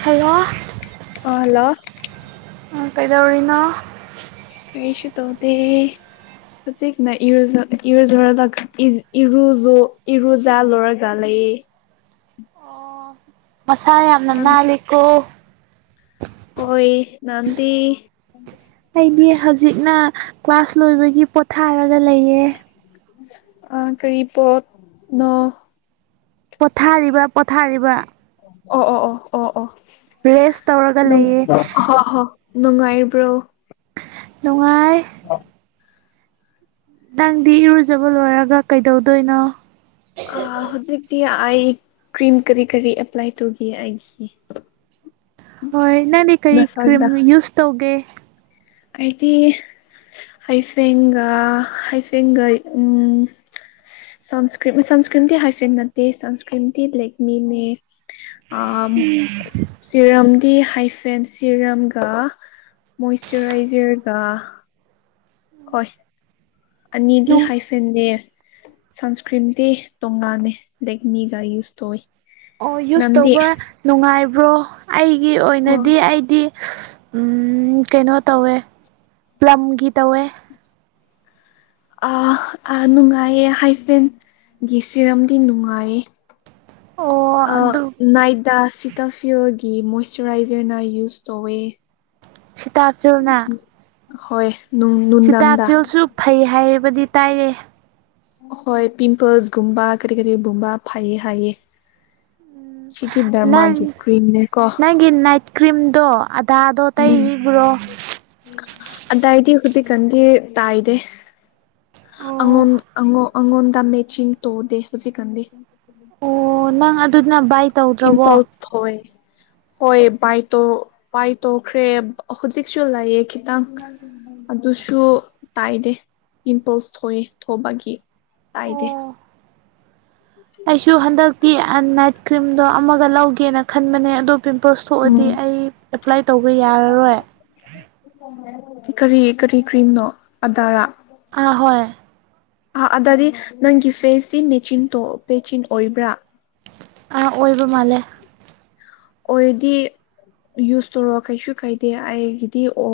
Hello ꯑꯂ ꯀꯩꯗꯧꯔꯤꯅꯣ ꯀꯩꯁꯨ ꯇꯧꯗꯦ ꯍꯧꯖꯤꯛꯅ ꯏꯔꯖ ꯏꯔꯖꯔ ꯂ ꯏꯔꯨꯖꯣ ꯏꯔꯨꯖꯥꯜ ꯑꯣꯏꯔꯒ ꯂꯩ ꯍ ꯃꯁꯥ ꯌꯥꯝꯅ ꯅꯥꯟ ꯅꯥꯜꯂꯤꯀꯣ ꯍꯣꯏ ꯅꯗꯤ ꯑꯩꯗꯤ ꯍꯧꯖꯤꯛꯅ ꯀ꯭ꯂꯥꯁ ꯂꯣꯏꯕꯒꯤ ꯄꯣꯊꯥꯔꯒ ꯂꯩꯌꯦ ꯑ ꯀꯔꯤ ꯄꯣꯠꯅꯣ ꯄꯣꯊꯥꯔꯤꯕ ꯄꯣꯊꯥꯔꯤꯕ ꯑꯣ ꯑꯣ ꯑꯣ ꯑꯣ ꯑꯣ ꯔꯦꯁ ꯇꯧꯔꯒ ꯂꯩꯌꯦ ꯍ ꯍ ꯅꯨꯡꯉꯥꯏꯕ꯭ꯔꯣ ꯅꯨꯡꯉꯥꯏ ꯑ ꯅꯪꯗꯤ ꯏꯔꯨꯖꯕ ꯂꯣꯏꯔꯒ ꯀꯩꯗꯧꯗꯣꯏꯅꯣ ꯑ ꯍꯗꯗꯤ ꯑꯥꯏ ꯀ꯭ꯔꯤꯝ ꯀꯔꯤ ꯀꯔꯤ ꯑꯦꯄ꯭ꯂꯥꯏ ꯇꯧꯒꯤ ꯑ ꯍꯣꯏ ꯅꯪꯗꯤ ꯀꯔꯤ ꯀ꯭ꯔꯤꯝ ꯌꯨꯁ ꯇꯧꯒꯦ ꯑꯗꯤ ꯍꯩꯐꯦꯡꯒ ꯍꯩꯐꯦꯡꯒ ꯎꯝ ꯁꯟꯁꯀ꯭ꯔꯤ ꯁꯟꯁꯀ꯭ꯔꯤꯟꯗꯤꯤ ꯍꯥꯏꯐꯦꯠ ꯅꯠꯇꯦ ꯁꯟꯁꯀ꯭ꯔꯤꯟꯗꯤꯤ ꯂꯦꯛꯃꯤꯅꯦ ꯑ ꯁꯤꯔꯝ ꯇꯗꯤ ꯍꯥꯏꯐꯦꯟ ꯁꯤꯔꯝꯒ ꯃꯣꯏꯆꯔꯥꯏꯖꯔꯒ ꯍꯣꯏ ꯑꯅꯤꯗꯤ ꯅꯨꯡ ꯍꯥꯏꯐꯟꯅꯦ ꯁꯟꯁꯀ꯭ꯔꯤꯟꯗꯤꯤ ꯇꯣꯉꯥꯟꯅꯦ ꯂꯦꯛꯅꯤꯒ ꯌꯨꯁ ꯇꯧꯋ ꯑꯣ ꯌꯨꯁ ꯇꯧꯕ ꯅꯨꯡꯉꯥꯏꯕ꯭ꯔꯣ ꯑꯩꯒꯤ ꯑꯣ ꯑꯣꯏꯅꯗꯤ ꯑꯩꯗꯤ ꯎꯝ ꯀꯩꯅꯣ ꯇꯧꯋꯦ ꯄꯂꯝꯂꯝꯒꯤ ꯇꯧꯋꯦ ꯅꯨꯡꯉꯥꯏꯌꯦ ꯍꯥꯏꯐꯦꯟꯒꯤ ꯁꯤꯔꯝꯗꯤ ꯅꯨꯡꯉꯥꯏꯌꯦ ꯑꯣ ꯑ ꯑꯗꯨ ꯅꯥꯏꯠ ꯇ ꯁꯤꯇꯥꯐꯤꯌꯜꯒꯤ ꯃꯣꯏꯆꯔꯥꯏꯖꯔꯅ ꯌꯨꯁ ꯇꯧꯋꯦ ꯁꯤꯇꯥꯐꯜꯅ ꯍꯣꯏ ꯅꯨꯡꯗꯥꯡꯗ ꯁꯤꯇꯥꯐꯤꯜꯁꯨ ꯐꯩ ꯍꯥꯏꯕꯗꯤ ꯇꯥꯏꯔꯦ ꯍꯣꯏ ꯄꯤꯝꯄꯜꯁꯒꯨꯝꯕ ꯀꯔꯤ ꯀꯔꯤꯒꯨꯝꯕ ꯐꯩꯌꯦ ꯍꯥꯏꯌꯦ ꯆꯤꯊꯤ ꯙꯔꯃꯥꯒꯤ ꯅꯪ ꯀ꯭ꯔꯤꯝꯅꯤ ꯀꯣ ꯅꯪꯒꯤ ꯅꯥꯏꯠ ꯀ꯭ꯔꯤꯝꯗꯣ ꯑꯗꯥꯗꯣ ꯎꯝ ꯇꯩꯔꯤꯕ꯭ꯔꯣ ꯑꯗꯗꯤ ꯍꯧꯖꯤꯛꯀꯥꯟꯗꯤ ꯇꯥꯏꯗꯦ ꯑꯣ ꯑꯉꯣꯝ ꯑꯉ ꯑꯪꯣꯟꯗ ꯃꯦꯆꯤꯡ ꯇꯧꯔꯗ ꯍꯧꯖꯤꯛ ꯀ ꯑꯣ ꯅꯪ ꯑꯗꯨ ꯑꯗꯨꯗꯅ ꯥꯏꯛ ꯏꯝꯄꯜꯁ ꯍ ꯍꯣꯏ ꯕꯥꯥꯏ ꯇꯣꯛꯈ꯭ꯔꯦ ꯍꯧꯖꯤꯛꯁꯨ ꯂꯩꯌꯦꯦ ꯈꯤꯇꯪ ꯑꯗꯨꯁꯨ ꯇꯥꯏꯗꯦ ꯄꯤꯝꯄꯜꯁ ꯊꯣꯛꯑ ꯊꯣꯛꯕꯒꯤ ꯇꯥꯏꯗꯦ ꯑꯩꯁꯨ ꯍꯟꯗꯛꯇꯤ ꯑꯅꯥꯏꯠ ꯀ꯭ꯔꯤꯝꯗꯣ ꯑꯃꯒ ꯂꯧꯒꯦꯅ ꯈꯟꯕꯅꯦ ꯑꯣ ꯄꯤꯝꯄꯜꯁ ꯊꯣꯛꯑꯗꯤ ꯎꯝ ꯑꯩ ꯑꯦꯄ꯭ꯂꯥꯏ ꯇꯧꯕ ꯌꯥꯔꯔꯣꯏ ꯀꯔꯤ ꯀꯔꯤ ꯀ꯭ꯔꯤꯝꯅꯣ ꯑꯗꯥꯔꯥ ꯑ ꯍꯣꯏ ꯑ ꯑꯗꯗꯤ ꯅꯪꯒꯤ ꯐꯦꯁꯁꯤꯤ ꯃꯦꯆꯤꯟ ꯃꯦꯆꯤꯟ ꯑꯣꯏꯕ꯭ꯔꯥ ꯑ ꯑꯣꯏꯏꯕ ꯃꯥꯂꯦ ꯑꯣꯏꯗꯤ ꯌꯨꯁ ꯇꯧꯔꯑꯣ ꯀꯩꯁꯨ ꯀꯩꯗꯦ ꯑꯩꯒꯤꯗꯤ ꯑꯣ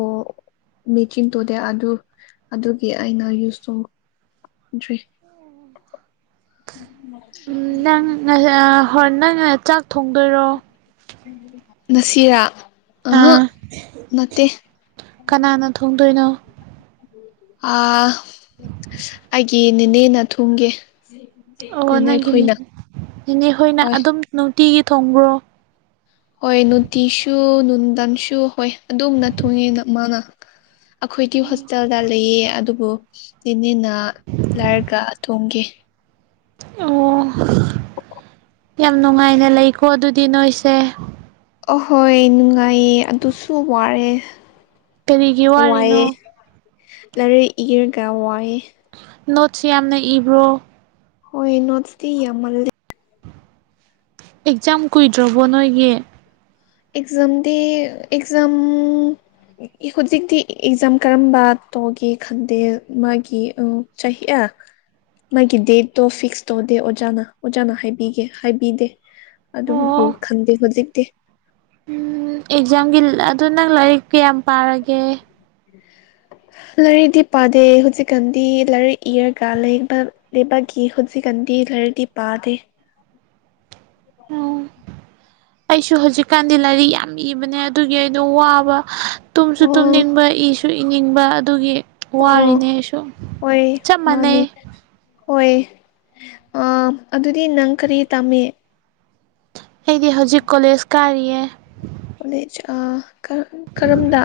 ꯃꯦꯆꯤꯟ ꯇꯣꯗꯦ ꯑꯗꯨ ꯑꯗꯨꯒꯤ ꯑꯩꯅ ꯌꯨꯁ ꯇꯣꯡ [unintelligible] ꯎꯝ ꯅꯪ ꯍ ꯅꯪ ꯆꯥꯛ ꯊꯣꯡꯗꯣꯏꯔꯣ ꯅꯁꯤꯔꯥ ꯑ ꯑꯥ ꯅꯠꯇꯦ ꯀꯅꯥꯅ ꯊꯣꯡꯗꯣꯏꯅꯣ ꯑ ꯑꯩꯒꯤ ꯅꯤꯅꯦꯅ ꯊꯨꯝꯒꯦ ꯑꯣ ꯅꯪꯒꯤꯅꯦꯅꯦ ꯏꯅꯦ ꯍꯣꯏꯅ ꯍꯣꯏ ꯑꯗꯨꯝ ꯅꯨꯡꯇꯤꯒꯤ ꯊꯣꯡꯕ꯭ꯔꯣ ꯍꯣꯏ ꯅꯨꯡꯇꯤꯁꯨ ꯅꯨꯡꯟꯗꯟꯁꯨ ꯍꯣꯏ ꯑꯗꯨꯝꯅ ꯊꯨꯡꯉꯤ ꯃꯥꯅ ꯑꯩꯈꯣꯏꯒꯤ ꯍꯣꯁꯇꯦꯜꯗ ꯂꯩꯌꯦ ꯑꯗꯨꯕꯨ ꯅꯦꯅ ꯂꯥꯏꯔꯒ ꯊꯣꯡꯈꯤ ꯑꯣ ꯌꯥꯝ ꯅꯨꯡꯉꯥꯏꯅ ꯂꯩꯀꯣ ꯑꯗꯨꯗꯤ ꯅꯣꯏꯁꯦ ꯑꯍꯣꯏ ꯅꯨꯡꯉꯥꯏꯌꯦ ꯑꯗꯨꯁꯨ ꯋꯥꯔꯦ ꯀꯔꯤꯒꯤ ꯋꯥꯔꯤꯅꯣ ꯋꯥꯏꯑꯦ [unintelligible] ꯅꯣꯠꯁ ꯌꯥꯝꯅ ꯏꯕ꯭ꯔꯣ꯫ ꯍꯣꯏ ꯅꯣꯠꯁꯇ ꯌꯥꯝꯃꯜꯂꯦ꯫ ꯑꯦꯛꯖꯥꯝ ꯀꯨꯏꯗ꯭ꯔꯕꯣ ꯅꯣꯏꯒꯤ꯫ ꯑꯦꯛꯖꯝꯗꯤ ꯑꯦꯛꯖꯝ ꯍꯧꯖꯤꯛꯇꯤ ꯑꯦꯛꯖꯥꯝ ꯀꯔꯝꯕ ꯇꯧꯒꯦ ꯈꯟꯗꯦ ꯃꯥꯒꯤ ꯆꯍꯤ ꯃꯥꯒꯤ ꯗꯦꯠꯇꯣ ꯐꯤꯛꯁ ꯇꯧꯗꯦ ꯑꯣꯖꯥꯅ ꯑꯣꯖꯥꯅ ꯍꯥꯏꯕꯤꯒꯦ ꯍꯥꯏꯕꯤꯗꯦ꯫ ꯑꯗꯨꯕꯨ ꯑꯣ ꯈꯪꯗꯦ ꯍꯧꯖꯤꯛꯇꯤ꯫ ꯎꯝ ꯑꯦꯛꯖꯥꯝꯒꯤ ꯑꯗꯨ ꯅꯪ ꯂꯥꯏꯔꯤꯛ ꯀꯌꯥꯝ ꯄꯥꯔꯒꯦ꯫ [unintelligible] [inaudible] ꯂꯥꯏꯔꯤꯗꯤ ꯄꯥꯗꯦ ꯍꯧꯖꯤꯛꯀꯥꯟꯗꯤ ꯂꯔꯤꯛ ꯏꯔꯒꯂꯩꯕꯒꯤ ꯍꯧꯖꯤꯛꯀꯥꯟ ꯗꯤ ꯂꯔꯤꯇꯤ ꯄꯥꯗꯦ꯫ [unintelligible] ꯑꯣ [inaudible] ꯑꯩꯁꯨ ꯍꯧꯖꯤꯛꯀꯥꯟꯗꯤ ꯂꯥꯏꯔꯤꯛ ꯌꯥꯝ ꯏꯕꯅꯦ ꯑꯗꯨꯒꯤ ꯑꯩꯗꯨ ꯋꯥꯕ꯫ ꯇꯨꯝꯁꯨ ꯑꯣ ꯇꯨꯝꯅꯤꯡꯕ ꯏꯁꯨ ꯏꯅꯤꯡꯕ ꯑꯗꯨꯒꯤ꯫ ꯑꯣ ꯋꯥꯔꯤꯅꯦ ꯑꯩꯁꯨ ꯍꯣꯏ ꯆꯞ ꯃꯥꯅꯦ ꯃꯥꯟꯅꯩ ꯍꯣꯏ꯫ ꯑ ꯑꯗꯨꯗꯤ ꯅꯪ ꯀꯔꯤ ꯇꯥꯝꯃꯤ꯫ ꯑꯩꯗꯤ ꯍꯧꯖꯤꯛ ꯀꯣꯂꯦꯖ ꯀꯥꯔꯤꯌꯦ꯫ ꯀꯣꯂꯦꯖ ꯑꯥ ꯀꯔꯝꯗ꯫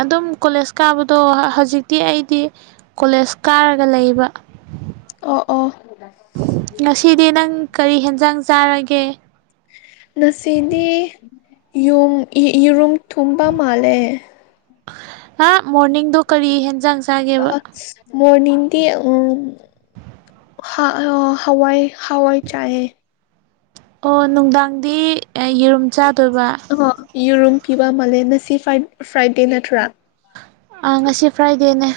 ꯑꯗꯨꯝ ꯀꯣꯂꯦꯖ ꯀꯥꯕꯗꯣ ꯍꯧꯖꯤꯛꯇꯤ ꯑꯩꯗꯤ ꯀꯣꯂꯦꯖ ꯀꯥꯔꯒ ꯂꯩꯕ꯫ ꯑꯣ ꯑꯣ ꯉꯁꯤꯗꯤ ꯅꯪ ꯀꯔꯤ ꯍꯦꯟꯖꯥꯡ ꯆꯥꯔꯒꯦ꯫ ꯉꯁꯤꯗꯤ꯫ ꯌꯨꯝ ꯌꯦꯔꯨꯝ ꯊꯣꯡꯕ ꯃꯥꯜꯂꯦ꯫ ꯑꯥ ꯃꯣꯔꯅꯤꯡꯗꯣ ꯀꯔꯤ ꯍꯦꯟꯖꯪ ꯑꯁ ꯃꯣꯔꯅꯤꯡꯗꯤ ꯎꯝ꯫ ꯍꯥ ꯍꯋꯥꯏ ꯍꯋꯥꯏ ꯆꯌꯦ꯫ ꯑꯣ ꯅꯨꯡꯗꯥꯡꯗꯤ ꯌꯦꯔꯨꯝ ꯆꯥ ꯑꯣ ꯌꯦꯔꯨꯝ ꯄꯤꯕ ꯃꯥꯜꯂꯦ ꯉꯁꯤ ꯐ꯭ꯔꯥꯏꯗꯦ ꯅꯠꯇ꯭ꯔꯥ꯫ ꯑ ꯉꯁꯤ ꯐ꯭ꯔꯥꯏꯗꯦꯅꯦ꯫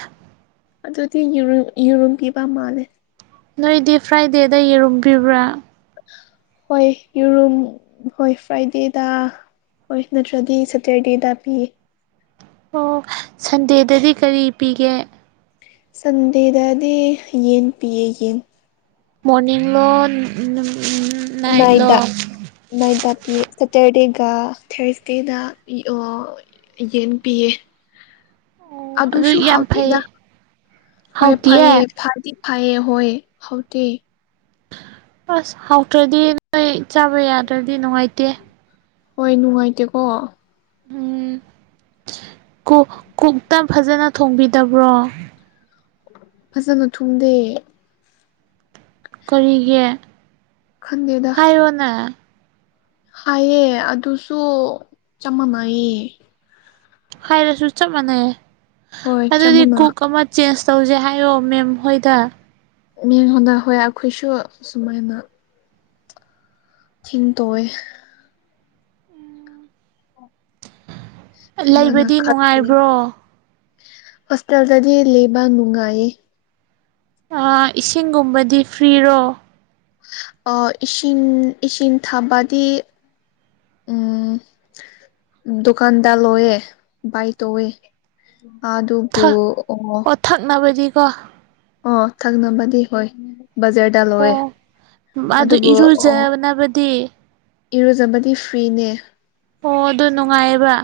ꯑꯗꯨꯗꯤ ꯌꯦꯔꯨꯝ ꯌꯦꯔꯨꯝꯄꯤꯕ ꯃꯥꯜꯂꯦ꯫ ꯅꯣꯏꯗꯤ ꯐ꯭ꯔꯥꯏꯗꯦꯗ ꯌꯦꯔꯝꯕꯤꯕ꯭ꯔꯥ꯫ ꯍꯣꯏ ꯌꯦꯔꯨꯝ ꯍꯣꯏ ꯐ꯭ꯔꯥꯏꯗꯦꯗ꯫ ꯍꯣꯏ ꯅꯠꯇ꯭ꯔꯗꯤ ꯁꯇꯔꯗꯦꯗ ꯄꯤꯌꯦ꯫ ꯑꯣ ꯁꯟꯗꯦꯗꯗꯤ ꯀꯔꯤ ꯄꯤꯒꯦ꯫ ꯁꯟꯗꯦꯗꯗꯤ ꯌꯦꯟ ꯄꯤꯌꯦ ꯌꯦꯟ꯫ ꯃꯣꯔꯅꯤꯡ ꯂꯣ ꯅꯨꯝ ꯅꯥꯏꯠꯗ ꯅꯥꯏꯠꯇ ꯄꯤꯌꯦ꯫ ꯁꯇꯔꯗꯦꯒ ꯊꯔꯁꯗꯦꯗ ꯑꯣ ꯌꯦꯟ ꯄꯤꯌꯦ꯫ ꯑꯣ ꯑꯗꯨ ꯑꯗꯨꯁꯨ ꯌꯥꯝ ꯍꯥꯎꯇꯦꯗ ꯐꯩ ꯍꯣꯏ ꯐꯩꯌꯦ ꯍꯥꯎꯇꯤꯌꯦ ꯐꯗꯤ ꯐꯌꯦ ꯍꯣꯏ ꯍꯥꯎꯇꯦ꯫ ꯑꯁ ꯍꯥꯎꯇ꯭ꯔꯗꯤ ꯅꯣꯏ ꯆꯥꯕ ꯌꯥꯗ꯭ꯔꯗꯤ ꯅꯨꯡꯉꯥꯏꯇꯦ꯫ ꯍꯣꯏ ꯅꯨꯡꯉꯥꯏꯇꯦꯀꯣ꯫ ꯎꯝ ꯀꯨꯛ ꯀꯨꯛꯇ ꯐꯖꯅ ꯊꯣꯡꯕꯤꯗꯕ꯭ꯔꯣ꯫ ꯐꯖꯅ ꯊꯣꯡꯗꯦ꯫ ꯀꯔꯤꯒꯤ ꯈꯟꯗꯦꯗ ꯍꯥꯏꯔꯣꯅꯦ꯫ ꯍꯥꯏꯌꯦ ꯑꯗꯨꯁꯨ ꯆꯞ ꯃꯥꯟꯅꯌꯦ꯫ ꯍꯥꯏꯔꯁꯨ ꯆꯞ ꯃꯥꯟꯅꯩꯌꯦ ꯍꯣꯏ ꯆꯞ ꯑꯗꯨꯗꯤ ꯃꯥꯟꯅ ꯀꯨꯛ ꯑꯃ ꯆꯦꯟꯁ ꯇꯧꯖꯦ ꯍꯥꯏꯌꯣ ꯃꯦꯝ ꯍꯣꯏꯗ꯫ ꯃꯤ ꯍꯣꯟꯗ ꯍꯣꯏ ꯑꯩꯈꯣꯏꯁꯨ ꯁꯨꯃꯥꯏꯅ ꯊꯤꯅ ꯇꯧꯏ꯫ ꯂꯩꯕꯗꯤ ꯅꯨꯡꯉꯥꯏꯕ꯭ꯔꯣ ꯍꫭꯁꯍ‌ꯦꯜ ꯗꯥꯗꯤ ꯂꯦꯕꯥ ꯅꯨꯡꯉꯥꯏꯌ‌ꯦ ꯑꯥ ꯏꯁꯤꯡꯒꯨꯝꯕꯗꯤ ꯐ꯭ꯔꯤꯔꯣ ꯑꯥ ꯏꯁꯤꯡ ꯏꯁꯤꯡ ꯊꯥꯕꯗꯤ ꯎꯝ ꯗꯨꯀꯥꯟꯗꯥ ꯂꫭꯏꯋꯦ ꯕꯥꯏ ꯇꯧꯋꯦ ꯑꯥ ꯑꯗꯨꯕꯨ ꯑꯣ ꯑꯥ ꯑꯣ ꯊꯪꯅꯕꯗꯤ ꯍꫭꯏ ꯕꯖꯥꯔꯗ ꯂꯣꯏꯑꯦ ꯑꯣ ꯑꯗꯨ ꯑꯗꯨꯕꯨ ꯑꯣ ꯏꯔꯨꯖꯅꯕꯗꯤ ꯏꯔꯨꯖꯕꯗꯤ ꯐ꯭ꯔꯤꯅꯦ ꯑꯣ ꯑꯗꯨ ꯅꯨꯡꯉꯥꯏꯌꯦꯕ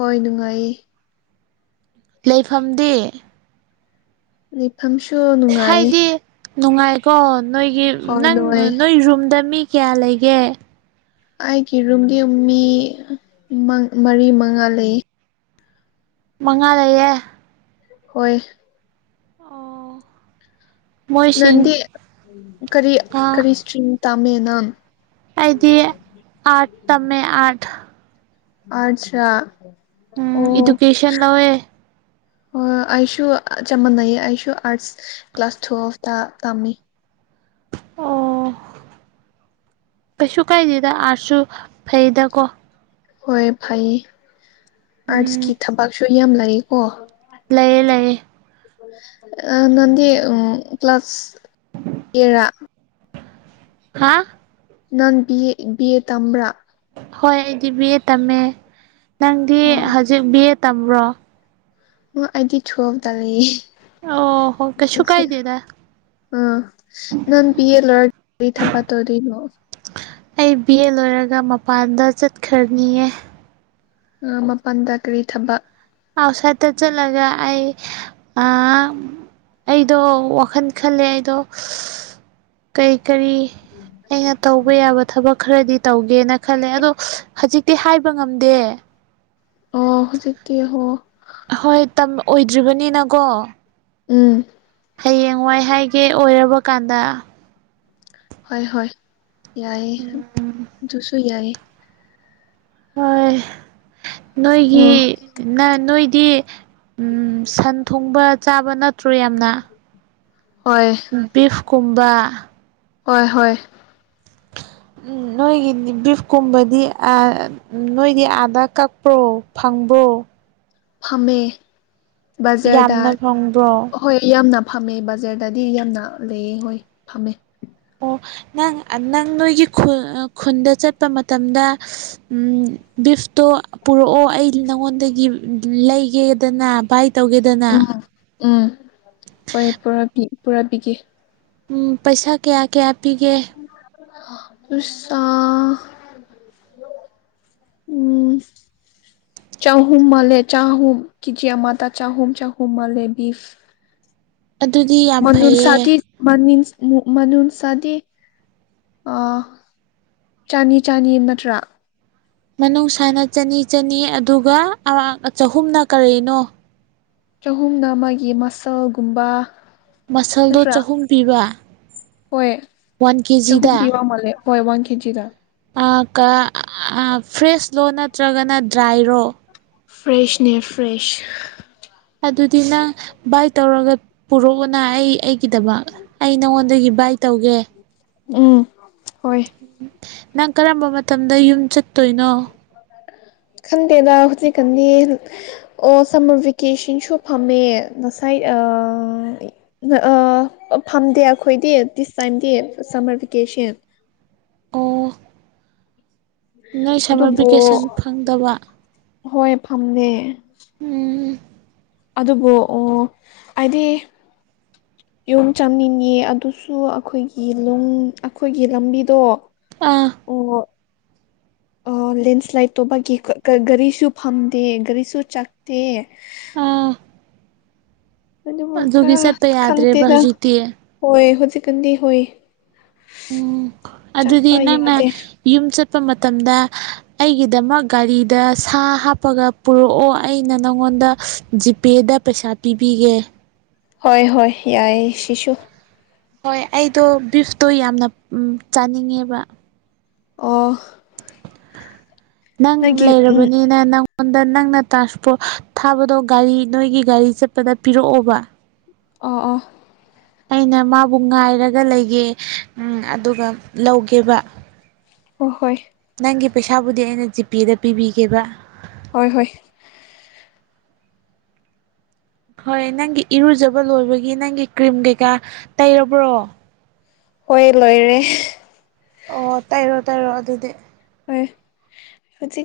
ꯍꯣꯏ ꯅꯨꯡꯉꯥꯏꯌꯦ ꯂꯩꯐꯝꯗꯤ ꯂꯩꯐꯝꯁꯨ ꯅꯨꯡꯉꯥꯏꯌ‌ꯦ ꯍꯥꯏꯗꯤ ꯅꯨꯡꯉꯥꯏꯀꯣ ꯅꯣꯏꯒꯤ ꯅꯪ ꯂꯣꯏ ꯅꯣꯏ ꯔꯨꯝꯗ ꯃꯤ ꯀꯌꯥ ꯂꯩꯒꯦ ꯑꯩꯒꯤ ꯔꯨꯝꯗꯤ ꯃꯤ ꯃꯔꯤ ꯃꯉꯥ ꯂꯩꯌ‌ꯦ ꯃꯉꯥꯂꯩꯌꯦ ꯍꯣꯏ ꯑꯣ ꯃꯣꯏꯁꯤꯡ ꯅꯪꯗꯤ ꯀꯔꯤ ꯑꯥ ꯀꯔꯤ ꯁ꯭ꯔꯤꯡ ꯇꯝꯃꯤꯅꫭ ꯑꯩꯗꯤ ꯑꯥꯔꯠ ꯇꯝꯃꯦ ꯑꯥꯔꯠ ꯑꯆꯥ ꯎꯝ ꯑꯦꯗꯨꯀꯦꯁꯟ ꯂꯧꯋꯦ ꯍꫭꯏ ꯑꯩꯁꯨ ꯆꯞ ꯃꯟꯅꯩꯌ‌ꯦ ꯑꯩꯁꯨ ꯑꯥꯔꯠꯁ ꯀ꯭ꯂꯥꯁ ꯊꯨꯑꯐꯇ ꯇꯝꯃꯤ ꯑꯣ ꯀꯩꯁꯨ ꯀꯥꯏꯗꯦꯗ ꯑꯥꯔꯁꯨ ꯐꯩꯗꯀꯣ ꯍꯣꯏ ꯐꯩꯌꯦ ꯎꯝ ꯑꯥꯔꯠꯁꯀꯤ ꯊꯕꯛꯁꯨ ꯌꯥꯝ ꯂꯩꯌ‌ꯦ ꯀꫭ ꯂꯩꯌꯦ ꯂꯩꯌꯦ ꯑꯥ ꯅꯪꯗꯤ ꯎꯝ ꯀ꯭ꯂꯥꯁ ꯀꯌꯥꯔꯥ ꯍꯥ ꯅꯪ ꯕꯤ ꯑꯦ ꯕꯤ ꯑꯦ ꯇꯝꯕ꯭ꯔꯥ ꯍꯣꯏ ꯑꯩꯗꯤ ꯕꯤ ꯑꯦ ꯇꯝꯃ‌ꯦ ꯅꯪꯗꯤ ꯑꯣ ꯍꯥꯖꯤꯛ ꯕꯤ ꯑꯦ ꯇꯝꯕ꯭ꯔꯣ ꯑꯣ ꯑꯩꯗꯤ ꯊꯨꯋꯦꯜꯐ ꯇ ꯂꯩꯌꯦ ꯑꯣ ꯍꯣ ꯀꯩꯁꯨ ꯀꯥꯏꯗꯦꯗꯥ ꯑꫭ ꯅꯪ ꯕꯤꯑ‌ꯦ ꯂꫭꯔꯗꯤ ꯀꯥꯔꯤ ꯊꯕꯥꯛ ꯇꯧꯗꫭꯏꯅꫭ ꯑꯩ ꯕꯤ ꯑꯦ ꯂꯣꯏꯔꯒ ꯃꯄꯥꯟꯗ ꯆꯠꯈ꯭ꯔꯅꯤꯌ‌ꯦ ꯑꯥ ꯃꯄꯥꯟꯗ ꯀꯔꯤ ꯊꯥꯕꯛ ꯑꯥꯎꯁꯥꯏꯠꯇ ꯆꯠꯂꯒ ꯑꯩ ꯑꯥ ꯑꯩꯗꯣ ꯋꯥꯈꯜ ꯈꯜꯂꯦ ꯑꯩꯗꯣ ꯀꯩ ꯀꯔꯤ ꯑꯩꯅ ꯇꯧꯕ ꯌꯥꯕ ꯊꯕꯛ ꯈꯔꯗꯤ ꯇꯧꯒꯦ ꯒꯦꯅ ꯈꯜꯂꯦ ꯑꯗꯣ ꯍꯧꯖꯤꯛꯇꯤ ꯍꯥꯏꯕ ꯉꯝꯗꯦ ꯑꫭ ꯍꯧꯖꯤꯛꯇꯤ ꯍꯣ ꯍꯣꯏ ꯇꯝ ꯑꯣꯏꯗ꯭ꯔꯤꯕꯅꯤꯅꯀꯣ ꯎꯝ ꯍꯌꯦꯡꯋꯥꯏ ꯍꯥꯏꯒꯦ ꯑꯣꯏꯔꯥꯕ ꯀꯥꯟꯗ ꯍꯣꯏ ꯍꯣꯏ ꯌꯥꯏꯌ‌ꯦ ꯑꯗꯨꯁꯨ ꯌꯥꯏꯌꯦ ꯍꯣꯏ ꯅꯣꯏꯒꯤ ꯑꯣ ꯅ ꯅꯣꯏꯗꯤ ꯎꯝ ꯁꯟ ꯊꯣꯡꯕ ꯆꯥꯕ ꯅꯠꯇ꯭ꯔꯣ ꯌꯥꯝꯅ ꯍꯣꯏ ꯕꯤꯐ ꯀꯨꯝꯕ ꯍꫭꯏ ꯍꯣꯏ ꯎꯝ ꯅꯣꯏꯒꯤ ꯕꯤꯐ ꯀꯨꯝꯕꯗꯤ ꯅꯣꯏꯗꯤ ꯑꯥꯗꯥ ꯀꯛꯄ꯭ꯔꯣ ꯐꯪꯕ ꯕ꯭ꯔꯣ ꯐꯝꯃꯦ ꯕꯖꯔꯗ ꯌꯥꯝꯅ ꯐꯪꯕ꯭ꯔꯣ ꯑꯍꯣꯏ ꯌꯥꯝꯅ ꯐꯝꯃꯦ ꯕꯖꯔꯗꯗꯤ ꯌꯥꯝꯅ ꯂꯩꯌꯦ ꯍꯣꯏ ꯐꯝꯃꯦ ꯑꯣ ꯅꯪ ꯅꯣꯏꯒꯤ ꯈꯨꯟꯗ ꯆꯠꯄ ꯃꯇꯝꯗ ꯒꯤꯐꯇꯣ ꯄꯨꯔꯛꯑꯣ ꯑꯩ ꯅꯉꯣꯟꯗꯒꯤ ꯂꯩꯒꯦꯗꯅ ꯕꯥꯏ ꯇꯧꯒꯦꯗꯅ ꯎꯝ ꯎꯝ ꯍꯣꯏ ꯄꯨꯔ ꯄꯨꯔꯥꯕꯤꯒꯦ ꯎꯝ ꯄꯩꯁꯥ ꯀꯌꯥ ꯀꯌꯥ ꯄꯤꯒꯦ ꯁꯥ ꯎ ꯆꯥꯍꯨꯝ ꯃꯥꯜꯂꯦ ꯆꯥꯍꯨꯝ ꯀꯤꯖꯤꯌꯥ ꯃꯥꯇꯥ ꯆꯥꯍꯨꯝ ꯆꯍꯨꯝ ꯃꯥꯂꯦ ꯕꯤꯐ ꯑꯗꯨꯗꯤ ꯌꯥꯝ ꯃ ꯐꯩꯌꯦ ꯁꯥꯗꯤ ꯃ ꯃꯟ ꯁꯥꯗꯤ [unintelligible] ꯑ ꯆꯥꯅꯤ ꯆꯥꯅꯤ ꯅꯠꯇ꯭ꯔꯥ ꯃꯅꯨꯡꯁꯥꯅ ꯆꯅꯤ ꯆꯅꯤ ꯑꯗꯨꯒ ꯆꯍꯨꯝꯅ ꯀꯔꯤꯅꯣ ꯆꯍꯨꯝꯅ ꯑꯃꯒꯤ ꯃꯁꯜꯒꯨꯝꯕ ꯃꯁꯜꯗꯣ ꯅꯠꯇ꯭ꯔꯥ ꯆꯍꯨꯝ ꯄꯤꯕ ꯍꯣꯏ ꯋꯥꯟ ꯆꯈꯨꯝ ꯀꯦꯖꯤꯗ ꯄꯤꯕ ꯃꯥꯂꯦ ꯍꯣꯏ ꯋꯥꯟ ꯀꯦꯖꯤ ꯂ ꯐ꯭ꯔꯦꯁꯂꯣ ꯅꯠꯇ꯭ꯔꯒꯅ ꯗ꯭ꯔꯥꯏꯔꯣ ꯐ꯭ꯔꯦꯁꯅꯦꯦ ꯐ꯭ꯔꯦꯁ ꯑꯗꯨꯗꯤ ꯅꯪ ꯕꯥꯏꯛ ꯇꯧꯔꯒ ꯄꯨꯔꯛꯑꯣꯅ ꯑꯩ ꯑꯩꯒꯤꯗꯃꯛ ꯑꯩ ꯅꯪꯉꯣꯟꯗꯒꯤ ꯕꯥꯏꯛ ꯇꯧꯒꯦ ꯎꯝ ꯍꯣꯏ ꯅꯪ ꯀꯔꯝꯕ ꯃꯇꯝꯗ ꯌꯨꯝ ꯆꯠꯇꯣꯏꯅꯣ [unintelligible] ꯈꯟꯗꯦꯗ ꯍꯧꯖꯤꯛꯀꯗꯤ ꯑꯣ ꯁꯝꯃꯔ ꯚꯦꯀꯦꯁꯟꯁꯨ ꯐꯝꯃꯦ ꯉꯁꯥꯏ ꯐꯝꯗꯦ ꯑꯩꯈꯣꯏꯗꯤ ꯗꯤꯁ ꯇꯥꯏꯝꯗꯤ ꯁꯝꯃꯔ ꯚꯦꯀꯦꯁꯟ ꯎ ꯑꯣ ꯅꯣꯏ ꯁꯝꯃꯔ ꯑꯗꯨꯕꯨ ꯚꯦꯀꯦꯁꯟ ꯐꯪꯗꯕ ꯍꯣꯏ ꯐꯝꯅꯦ ꯎꯝ ꯑꯗꯨꯕꯨ ꯍꯥꯏꯗꯤ ꯌꯣꯝ ꯆꯝꯅꯤꯡꯉꯤ ꯑꯗꯨꯁꯨ ꯑꯩꯈꯣꯏꯒꯤ ꯑꯩꯈꯣꯏꯒꯤ ꯂꯝꯕꯤꯗꯣ ꯑꯥ [unintelligible] ꯂꯦꯟꯁ꯭ꯂꯥꯏꯗ ꯇꯧꯕꯒꯤ ꯒꯥꯔꯤꯁꯨ ꯐꯝꯗꯦ ꯒꯥꯔꯤꯁꯨ ꯆꯠꯇꯦ ꯑꯥ ꯑꯗꯨꯕꯨ ꯑꯗꯨꯒꯤ ꯈꯔ ꯆꯠꯄ ꯌꯥꯗ꯭ꯔꯦꯕ ꯈꯪꯗꯦꯗ ꯍꯧꯖꯤꯛꯇꯤ ꯍꯣꯏ ꯍꯧꯖꯤꯛꯀꯥꯟꯗꯤ ꯍꯣꯏ ꯎꯝ ꯆꯠꯄ ꯑꯗꯨꯗꯤꯅ ꯌꯥꯗꯦ ꯌꯨꯝꯁꯠ ꯆꯠꯄ ꯃꯇꯝꯗ ꯑꯩꯒꯤꯗꯃꯛ ꯒꯥꯔꯤꯗ ꯁꯥ ꯍꯥꯞꯄꯒ ꯄꯨꯔꯛꯑꯣ ꯑꯩꯅ ꯅꯪꯉꯣꯟ ꯑꯩꯉꯣꯟꯗ ꯖꯤꯄꯦꯗ ꯄꯩꯁꯥ ꯄꯤꯕꯤꯒꯦ ꯍꯣꯏ ꯍꯣꯏ ꯌꯥꯏ ꯁꯤꯁꯨ ꯍꯣꯏ ꯑꯩꯗꯣ ꯕꯤꯐꯇꯣ ꯌꯥꯝꯅ ꯆꯥꯅꯤꯡꯉꯦꯕ ꯑꯣ ꯅꯪ ꯅꯪꯒꯤ ꯎꯝ ꯂꯩꯔꯕꯅꯤꯅ ꯅꯪ ꯑꯩꯉꯣꯟꯗ ꯅꯪꯅ ꯇ꯭ꯔꯥꯟꯁꯄꯣꯔꯠ ꯊꯥꯕꯗꯣ ꯒꯥꯔꯤ ꯅꯣꯏꯒꯤ ꯒꯥꯔꯤ ꯆꯠꯄꯗ ꯄꯤꯔꯛꯑꯣꯕ ꯑ ꯑ ꯑꯩꯅ ꯃꯥꯕꯨ ꯉꯥꯏꯔꯒ ꯂꯩꯒꯦ ꯎꯝ ꯑꯗꯨꯒ ꯂꯧꯒꯦꯕ ꯑꯣ ꯍꯣꯏ ꯅꯪꯒꯤ ꯄꯩꯁꯥꯕꯨꯗꯤ ꯑꯩꯅ ꯖꯤꯄꯦꯗ ꯄꯤꯕꯤꯒꯦꯕ ꯍꯣꯏ ꯍꯣꯏ ꯍꯣꯏ ꯅꯪꯒꯤ ꯏꯔꯨꯖꯕ ꯂꯣꯏꯕꯒꯤ ꯅꯪꯒꯤ ꯀ꯭ꯔꯤꯝ ꯀꯩꯀꯥ ꯇꯩꯔꯕ꯭ꯔꯣ ꯍꯣꯏ ꯂꯣꯏꯔꯦ ꯑꯣ ꯇꯥꯏꯔꯣ ꯇꯩꯔꯣ ꯑꯗꯨꯗꯤ ꯍꯣꯏ ꯍꯧꯖꯤꯛ